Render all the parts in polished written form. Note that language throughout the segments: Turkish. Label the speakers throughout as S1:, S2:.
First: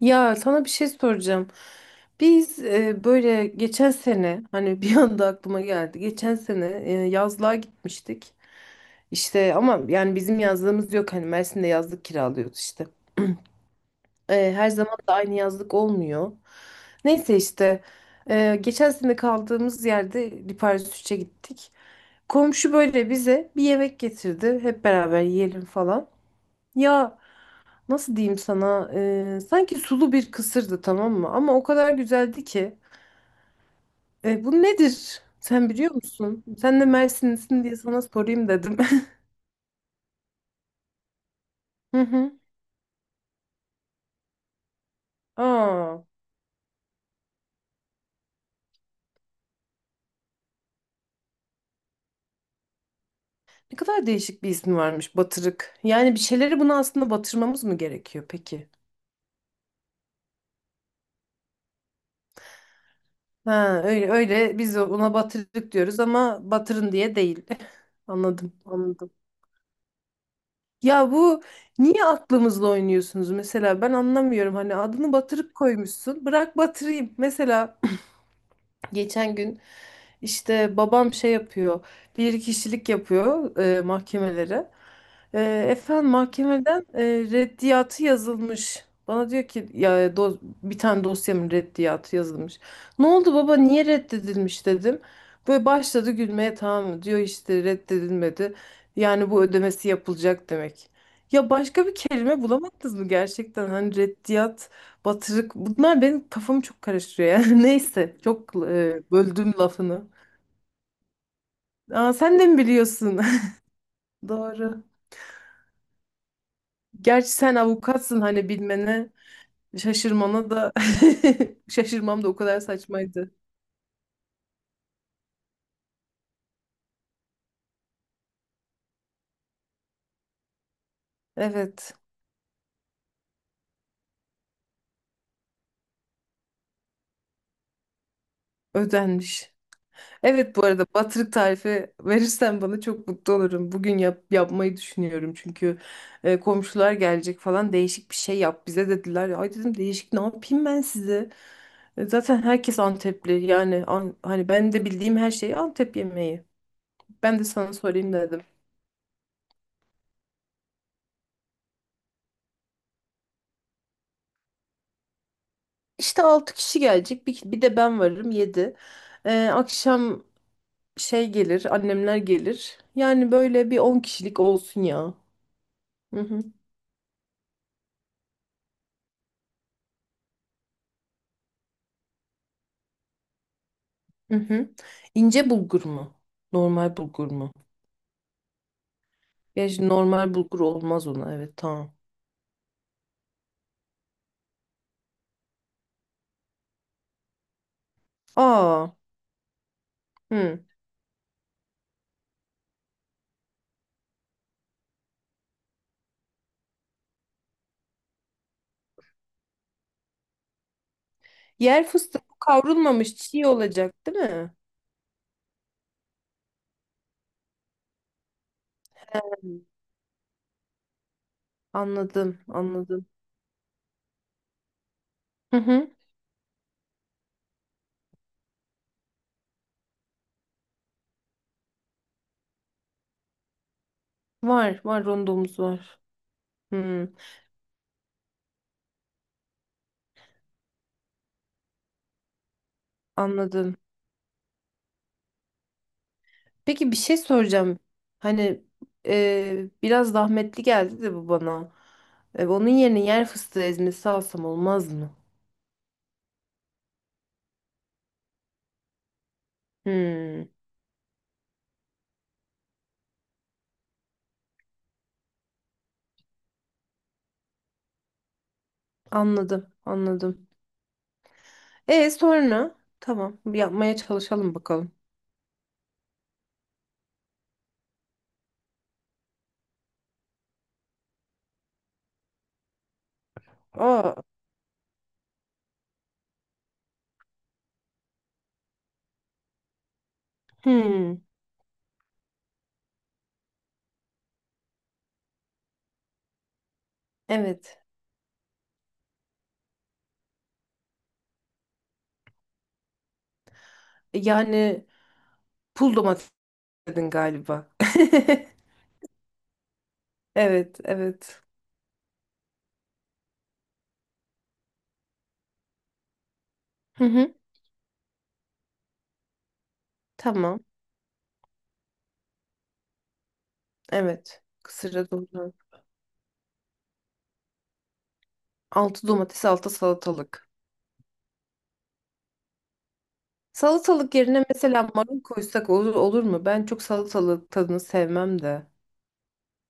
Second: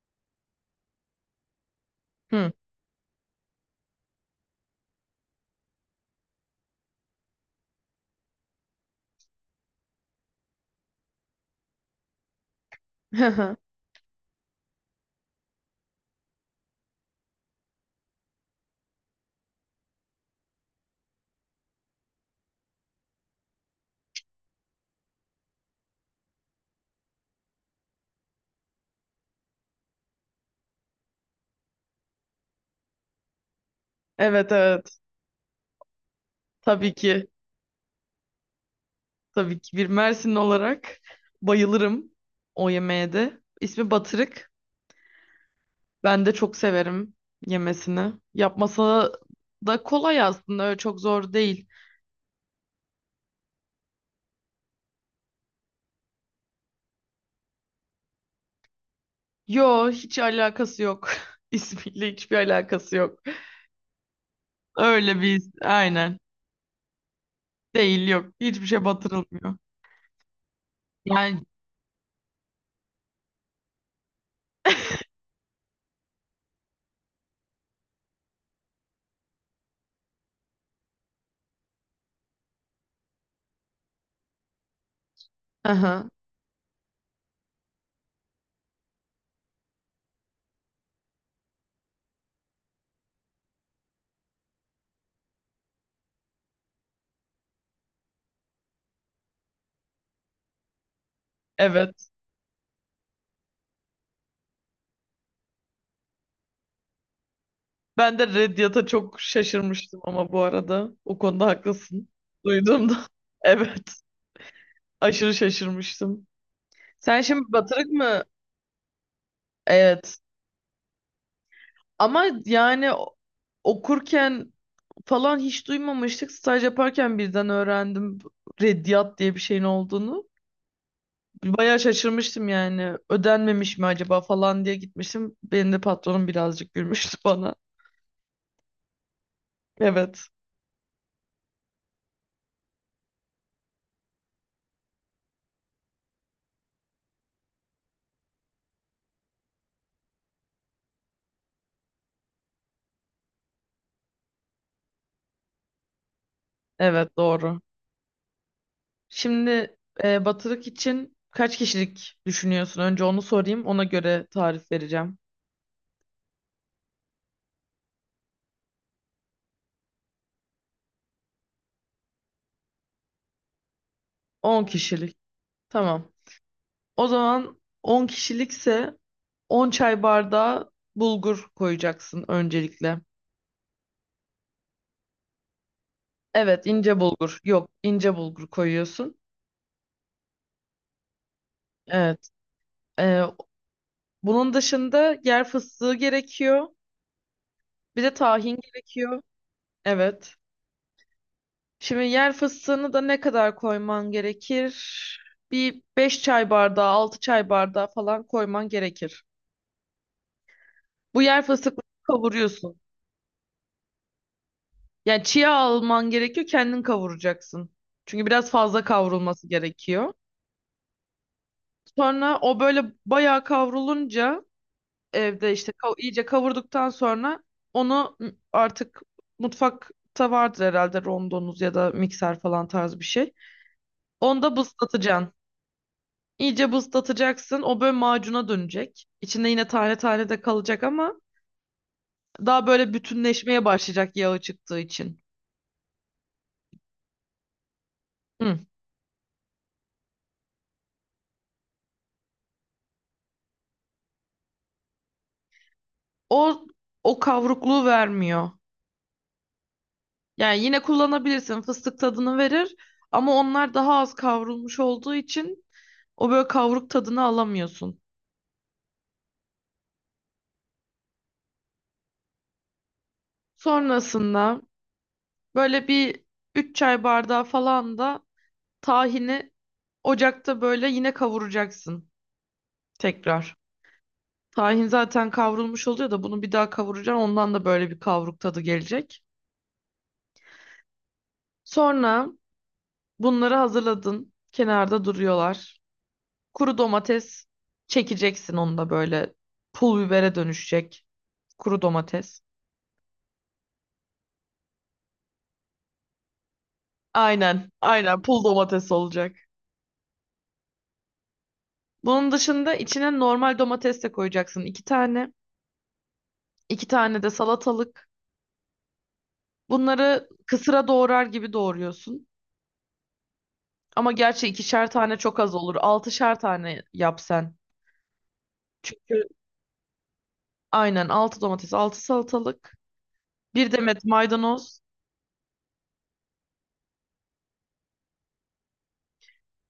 S1: Ya sana bir şey soracağım.
S2: Hı.
S1: Biz böyle geçen sene hani bir anda aklıma geldi. Geçen sene yazlığa gitmiştik. İşte ama yani bizim yazlığımız yok. Hani Mersin'de yazlık kiralıyoruz işte. Her zaman da aynı yazlık olmuyor. Neyse işte geçen sene kaldığımız yerde Liparis 3'e gittik. Komşu böyle bize bir yemek getirdi. Hep beraber yiyelim falan. Ya, nasıl diyeyim sana? Sanki sulu bir kısırdı, tamam mı? Ama o kadar güzeldi ki.
S2: Evet
S1: Bu
S2: evet.
S1: nedir? Sen biliyor musun? Sen de
S2: Tabii ki.
S1: Mersinlisin diye sana sorayım dedim.
S2: Tabii ki. Bir Mersinli olarak
S1: Hı
S2: bayılırım
S1: hı.
S2: o yemeğe de. İsmi batırık.
S1: Aa,
S2: Ben de çok severim yemesini. Yapması da kolay aslında. Öyle çok zor değil.
S1: ne kadar değişik bir ismi varmış batırık. Yani bir şeyleri buna aslında batırmamız mı gerekiyor peki?
S2: Yo hiç alakası yok. İsmiyle hiçbir alakası yok.
S1: Ha, öyle öyle biz ona
S2: Öyle bir
S1: batırık diyoruz
S2: aynen.
S1: ama batırın diye değil.
S2: Değil yok.
S1: Anladım,
S2: Hiçbir şey
S1: anladım.
S2: batırılmıyor.
S1: Ya
S2: Yani
S1: bu niye aklımızla oynuyorsunuz, mesela ben anlamıyorum. Hani adını batırık koymuşsun, bırak batırayım. Mesela geçen gün işte babam şey yapıyor, bir kişilik yapıyor mahkemelere. E,
S2: aha,
S1: Efendim mahkemeden reddiyatı yazılmış. Bana diyor ki, ya bir tane dosyamın reddiyatı yazılmış. Ne oldu baba, niye reddedilmiş dedim. Böyle başladı gülmeye, tamam mı? Diyor işte reddedilmedi. Yani bu ödemesi yapılacak demek. Ya başka bir
S2: evet.
S1: kelime bulamadınız mı gerçekten? Hani reddiyat. Batırık. Bunlar benim kafamı çok karıştırıyor yani. Neyse.
S2: Ben de
S1: Çok
S2: Reddit'a çok
S1: böldüm
S2: şaşırmıştım
S1: lafını.
S2: ama bu arada. O konuda haklısın.
S1: Aa, sen de mi
S2: Duyduğumda.
S1: biliyorsun?
S2: Evet.
S1: Doğru.
S2: Aşırı şaşırmıştım. Sen
S1: Gerçi
S2: şimdi
S1: sen
S2: batırık
S1: avukatsın,
S2: mı?
S1: hani bilmene
S2: Evet.
S1: şaşırmana da şaşırmam,
S2: Ama
S1: da o kadar
S2: yani
S1: saçmaydı.
S2: okurken falan hiç duymamıştık. Staj yaparken birden öğrendim Reddiyat diye bir şeyin olduğunu. Bayağı
S1: Evet.
S2: şaşırmıştım yani. Ödenmemiş mi acaba falan diye gitmiştim. Benim de patronum birazcık gülmüştü bana.
S1: Ödenmiş.
S2: Evet.
S1: Evet, bu arada batırık tarifi verirsen bana çok mutlu olurum. Bugün yapmayı düşünüyorum, çünkü komşular gelecek falan, değişik bir şey yap bize dediler. Ay dedim, değişik ne yapayım ben size? Zaten herkes Antepli. Yani hani ben de bildiğim her şey Antep yemeği.
S2: Evet
S1: Ben de
S2: doğru.
S1: sana sorayım dedim.
S2: Şimdi batırık için kaç kişilik düşünüyorsun? Önce onu sorayım. Ona göre tarif vereceğim.
S1: İşte 6 kişi gelecek. Bir de ben varım, 7. Akşam şey gelir, annemler gelir. Yani böyle bir 10 kişilik
S2: 10
S1: olsun ya.
S2: kişilik. Tamam.
S1: Hı hı,
S2: O zaman 10 kişilikse 10 çay bardağı bulgur koyacaksın öncelikle.
S1: hı hı. İnce bulgur mu?
S2: Evet,
S1: Normal
S2: ince
S1: bulgur
S2: bulgur.
S1: mu?
S2: Yok, ince bulgur koyuyorsun.
S1: Ya şimdi normal bulgur olmaz ona. Evet, tamam.
S2: Evet. e, Bunun dışında yer fıstığı gerekiyor. Bir de tahin
S1: Aa,
S2: gerekiyor. Evet.
S1: hı.
S2: Şimdi yer fıstığını da ne kadar koyman gerekir? Bir 5 çay bardağı, 6 çay bardağı falan koyman gerekir. Bu yer
S1: Yer
S2: fıstıklarını
S1: fıstığı
S2: kavuruyorsun.
S1: kavrulmamış, çiğ olacak değil mi?
S2: Yani çiğ alman gerekiyor, kendin kavuracaksın. Çünkü biraz fazla kavrulması
S1: Hı.
S2: gerekiyor. Sonra
S1: Anladım,
S2: o böyle
S1: anladım.
S2: bayağı kavrulunca evde
S1: Hı
S2: işte
S1: hı.
S2: iyice kavurduktan sonra onu artık mutfakta vardır herhalde rondonuz ya da mikser falan tarz bir şey. Onu da
S1: Var, var,
S2: bızlatacaksın.
S1: rondomuz var.
S2: İyice
S1: Hmm,
S2: buzlatacaksın. O böyle macuna dönecek. İçinde yine tane tane de kalacak ama daha böyle bütünleşmeye
S1: anladım.
S2: başlayacak yağı çıktığı için.
S1: Peki bir şey soracağım.
S2: Hı.
S1: Hani biraz zahmetli geldi de bu bana. Onun yerine yer fıstığı ezmesi alsam olmaz mı?
S2: O o kavrukluğu vermiyor.
S1: Hmm,
S2: Yani yine kullanabilirsin. Fıstık tadını verir ama onlar daha az kavrulmuş olduğu için o böyle kavruk tadını alamıyorsun.
S1: anladım, anladım. Sonra tamam, bir yapmaya çalışalım
S2: Sonrasında
S1: bakalım.
S2: böyle bir 3 çay bardağı falan da tahini ocakta böyle yine kavuracaksın tekrar.
S1: Aa,
S2: Tahin zaten kavrulmuş oluyor da bunu bir daha kavuracaksın. Ondan da böyle bir kavruk tadı gelecek.
S1: hmm,
S2: Sonra bunları hazırladın. Kenarda duruyorlar. Kuru domates
S1: evet.
S2: çekeceksin onu da böyle pul bibere dönüşecek. Kuru domates.
S1: Yani pul domates dedin galiba.
S2: Aynen, aynen pul domates olacak.
S1: Evet, evet.
S2: Bunun dışında içine normal domates de koyacaksın. İki tane. İki
S1: Hı
S2: tane de
S1: hı,
S2: salatalık. Bunları
S1: tamam.
S2: kısıra doğrar gibi doğruyorsun. Ama
S1: Evet.
S2: gerçi ikişer
S1: Kısırda
S2: tane çok az
S1: domates.
S2: olur. Altışar tane yap sen.
S1: Altı
S2: Çünkü
S1: domates, altı salatalık.
S2: aynen 6 domates, 6 salatalık, bir demet
S1: Salatalık yerine
S2: maydanoz
S1: mesela marul koysak olur, olur mu? Ben çok salatalık tadını sevmem de.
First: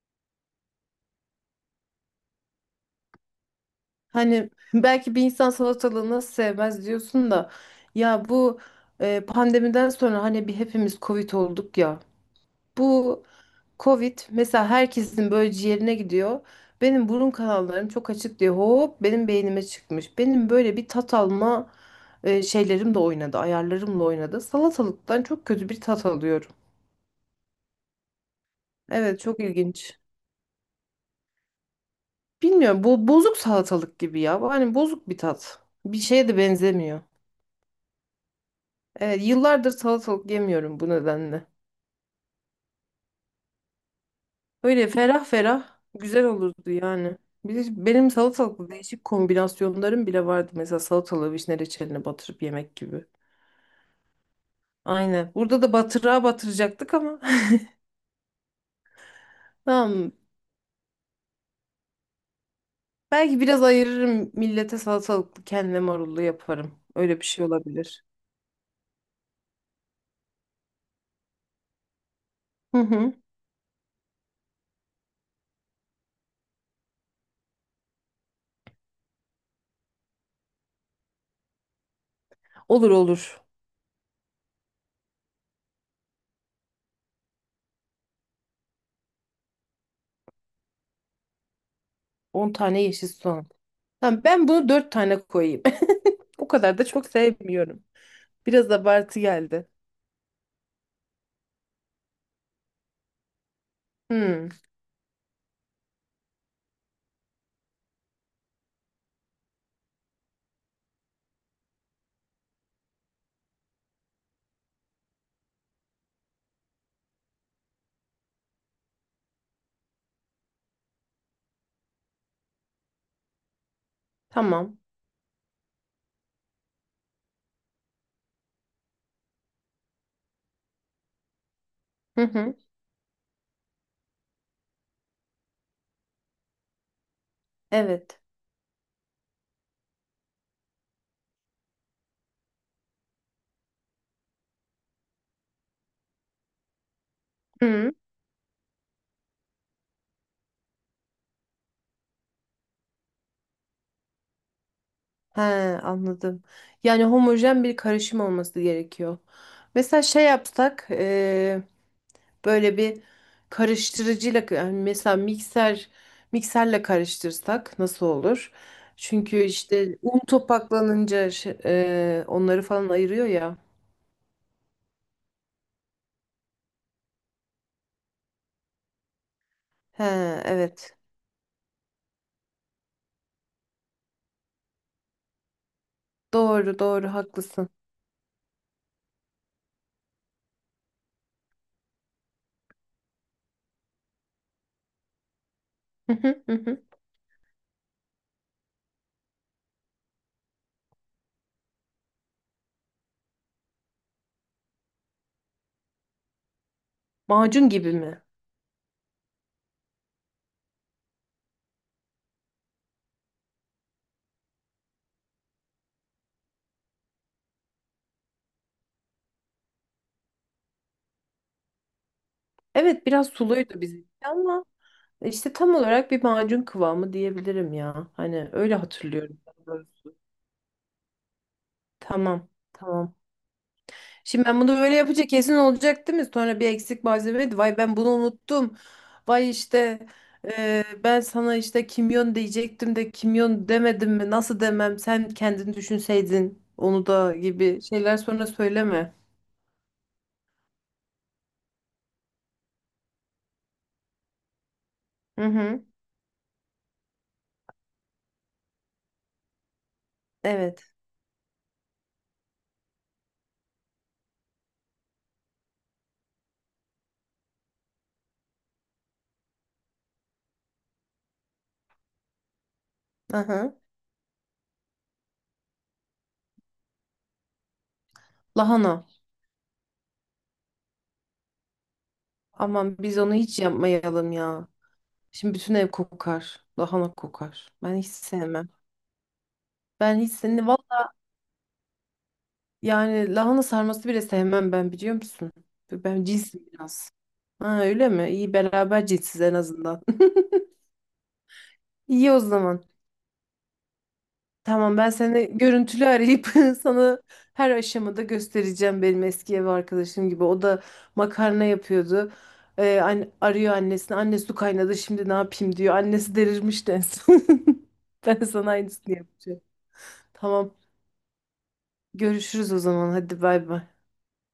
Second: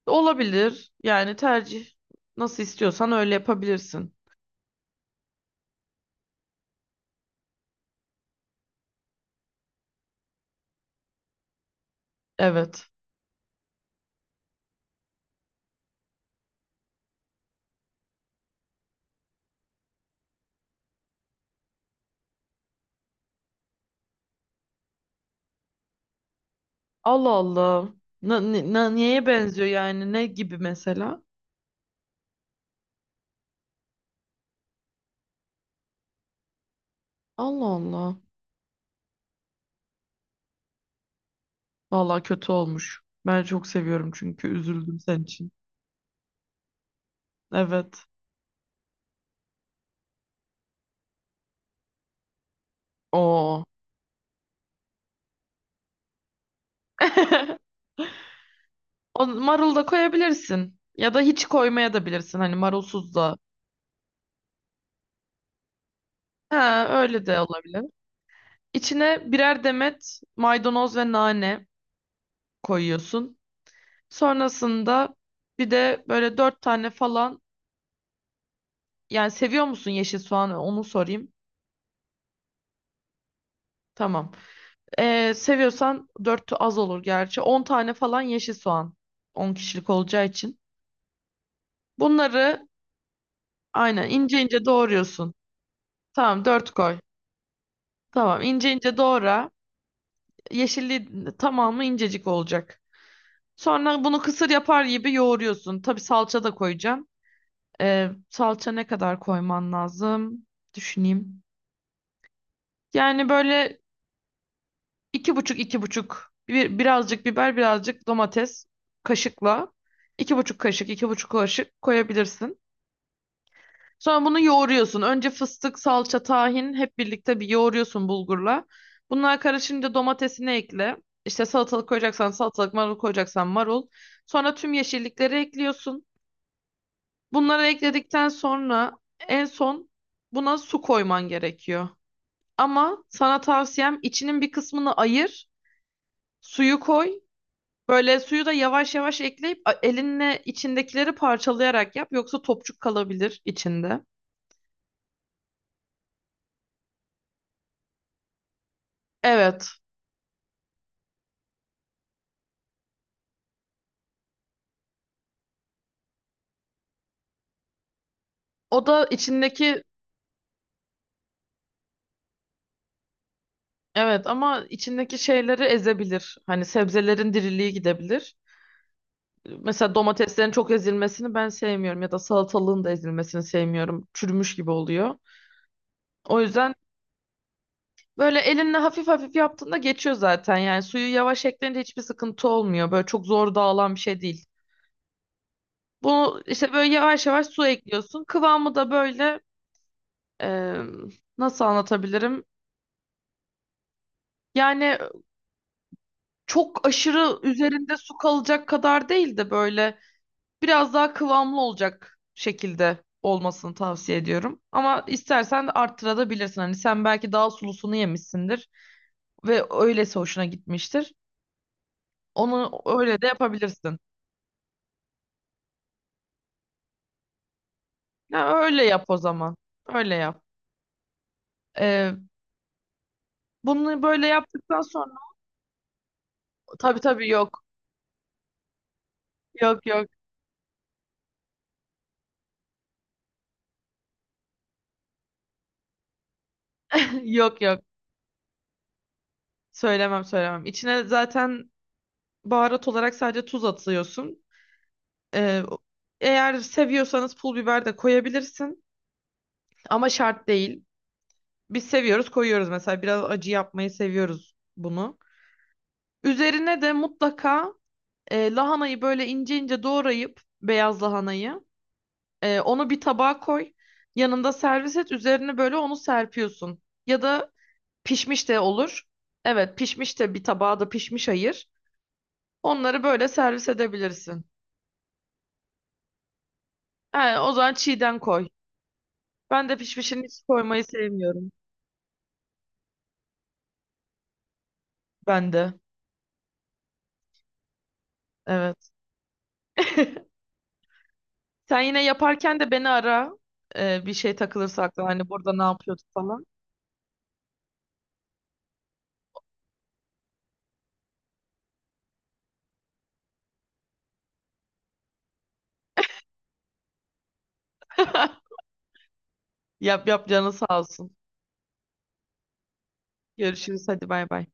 S2: olabilir. Yani tercih nasıl istiyorsan öyle yapabilirsin.
S1: Hani belki bir insan salatalığı nasıl sevmez diyorsun da, ya bu pandemiden sonra hani bir hepimiz Covid olduk ya.
S2: Evet.
S1: Bu Covid mesela herkesin böyle ciğerine gidiyor. Benim burun kanallarım çok açık diye hop benim beynime çıkmış. Benim böyle bir tat alma şeylerim de oynadı, ayarlarımla oynadı. Salatalıktan çok kötü bir tat alıyorum.
S2: Allah Allah.
S1: Evet,
S2: Neye
S1: çok
S2: benziyor
S1: ilginç.
S2: yani? Ne gibi mesela?
S1: Bilmiyorum, bu bozuk salatalık gibi ya. Bu, hani bozuk bir tat. Bir şeye de benzemiyor.
S2: Allah Allah.
S1: Evet, yıllardır salatalık yemiyorum bu nedenle.
S2: Vallahi kötü olmuş. Ben çok seviyorum çünkü
S1: Öyle
S2: üzüldüm senin
S1: ferah
S2: için.
S1: ferah güzel olurdu yani. Bir de
S2: Evet.
S1: benim salatalıklı değişik kombinasyonlarım bile vardı. Mesela salatalığı vişne reçeline batırıp yemek gibi.
S2: Oo.
S1: Aynen. Burada da batırığa batıracaktık ama.
S2: O marul da
S1: Tamam.
S2: koyabilirsin. Ya da hiç koymaya da bilirsin. Hani marulsuz da.
S1: Belki biraz ayırırım, millete salatalıklı, kendime marullu yaparım.
S2: Ha,
S1: Öyle bir
S2: öyle de
S1: şey
S2: olabilir.
S1: olabilir.
S2: İçine birer demet maydanoz ve nane
S1: Hı hı.
S2: koyuyorsun. Sonrasında bir de böyle dört tane falan yani seviyor musun yeşil soğanı onu sorayım.
S1: Olur, olur.
S2: Tamam. Seviyorsan dört az olur gerçi. 10 tane falan yeşil soğan. 10 kişilik olacağı için.
S1: On
S2: Bunları
S1: tane yeşil soğan.
S2: aynen
S1: Tamam,
S2: ince
S1: ben
S2: ince
S1: bunu 4 tane
S2: doğruyorsun.
S1: koyayım.
S2: Tamam
S1: O
S2: dört
S1: kadar da
S2: koy.
S1: çok sevmiyorum.
S2: Tamam ince
S1: Biraz
S2: ince
S1: abartı
S2: doğra.
S1: geldi.
S2: Yeşilliği tamamı incecik olacak. Sonra bunu
S1: Hmm,
S2: kısır yapar gibi yoğuruyorsun. Tabii salça da koyacaksın. Salça ne kadar koyman lazım? Düşüneyim. Yani böyle iki buçuk bir, birazcık biber birazcık domates kaşıkla 2,5 kaşık 2,5 kaşık koyabilirsin. Sonra bunu
S1: tamam.
S2: yoğuruyorsun. Önce fıstık, salça, tahin hep birlikte bir yoğuruyorsun bulgurla. Bunlar karışınca domatesini ekle. İşte salatalık
S1: Hı
S2: koyacaksan
S1: hı.
S2: salatalık, marul koyacaksan marul. Sonra tüm yeşillikleri ekliyorsun. Bunları
S1: Evet.
S2: ekledikten sonra en son buna su koyman gerekiyor. Ama sana tavsiyem içinin bir kısmını ayır. Suyu koy,
S1: Hı.
S2: böyle suyu da yavaş yavaş ekleyip elinle içindekileri parçalayarak yap yoksa topçuk kalabilir içinde.
S1: He, anladım. Yani homojen bir karışım olması gerekiyor.
S2: Evet.
S1: Mesela şey yapsak, böyle bir karıştırıcıyla, yani mesela mikserle karıştırsak nasıl olur?
S2: O da
S1: Çünkü
S2: içindeki
S1: işte un topaklanınca onları falan ayırıyor ya.
S2: Evet ama içindeki şeyleri ezebilir. Hani sebzelerin diriliği gidebilir. Mesela
S1: He,
S2: domateslerin çok
S1: evet.
S2: ezilmesini ben sevmiyorum ya da salatalığın da ezilmesini sevmiyorum. Çürümüş gibi oluyor. O yüzden
S1: Doğru doğru haklısın.
S2: böyle elinle hafif hafif yaptığında geçiyor zaten. Yani suyu yavaş ekleyince hiçbir sıkıntı olmuyor. Böyle çok zor dağılan bir şey değil.
S1: Hı
S2: Bunu
S1: hı, hı
S2: işte
S1: hı.
S2: böyle yavaş yavaş su ekliyorsun. Kıvamı da böyle Eee, Nasıl anlatabilirim? Yani çok aşırı
S1: Macun gibi
S2: üzerinde su
S1: mi?
S2: kalacak kadar değil de böyle biraz daha kıvamlı olacak şekilde olmasını tavsiye ediyorum. Ama istersen de arttırabilirsin. Hani sen belki daha sulusunu yemişsindir ve öylesi hoşuna gitmiştir. Onu
S1: Evet,
S2: öyle de
S1: biraz suluydu
S2: yapabilirsin.
S1: bizimki ama işte tam olarak bir macun kıvamı diyebilirim ya. Hani
S2: Ya
S1: öyle
S2: öyle yap o
S1: hatırlıyorum,
S2: zaman.
S1: daha
S2: Öyle
S1: doğrusu.
S2: yap. Eee,
S1: Tamam. Tamam.
S2: Bunu böyle
S1: Şimdi ben bunu
S2: yaptıktan
S1: böyle
S2: sonra
S1: yapınca kesin olacak değil mi? Sonra bir
S2: tabii
S1: eksik
S2: tabii
S1: malzeme.
S2: yok.
S1: Vay, ben bunu unuttum. Vay
S2: Yok yok.
S1: işte ben sana işte kimyon diyecektim de kimyon demedim mi? Nasıl demem? Sen kendin düşünseydin onu da
S2: Yok yok.
S1: gibi şeyler sonra söyleme.
S2: Söylemem söylemem. İçine zaten baharat olarak sadece tuz atıyorsun.
S1: Hı
S2: Ee,
S1: hı.
S2: Eğer seviyorsanız pul biber de koyabilirsin. Ama şart değil.
S1: Evet.
S2: Biz seviyoruz koyuyoruz mesela. Biraz acı yapmayı seviyoruz bunu. Üzerine de mutlaka lahanayı böyle ince ince doğrayıp beyaz lahanayı onu bir tabağa
S1: Aha.
S2: koy. Yanında servis et. Üzerine böyle onu serpiyorsun. Ya da pişmiş de olur.
S1: Lahana.
S2: Evet pişmiş de bir tabağa da pişmiş ayır.
S1: Aman
S2: Onları
S1: biz
S2: böyle
S1: onu hiç
S2: servis
S1: yapmayalım
S2: edebilirsin.
S1: ya. Şimdi bütün ev kokar, lahana
S2: He, o
S1: kokar.
S2: zaman
S1: Ben hiç
S2: çiğden koy.
S1: sevmem.
S2: Ben de
S1: Ben
S2: pişmişini
S1: hiç
S2: hiç
S1: seni
S2: koymayı sevmiyorum.
S1: yani lahana sarması bile sevmem ben, biliyor
S2: Ben
S1: musun?
S2: de.
S1: Ben cinsim biraz. Ha, öyle mi? İyi,
S2: Evet.
S1: beraber cinsiz en azından.
S2: Sen yine
S1: İyi o
S2: yaparken de
S1: zaman.
S2: beni ara. Bir şey takılırsa
S1: Tamam,
S2: aklına
S1: ben
S2: hani burada
S1: seni
S2: ne yapıyorduk
S1: görüntülü
S2: falan.
S1: arayıp sana her aşamada göstereceğim, benim eski ev arkadaşım gibi. O da makarna yapıyordu. Arıyor annesini. Anne, su kaynadı, şimdi ne yapayım diyor. Annesi delirmiş en son. Ben sana aynısını yapacağım.
S2: Yap yap canı
S1: Tamam,
S2: sağ olsun.
S1: görüşürüz o zaman, hadi bay
S2: Görüşürüz
S1: bay.
S2: hadi bay bay.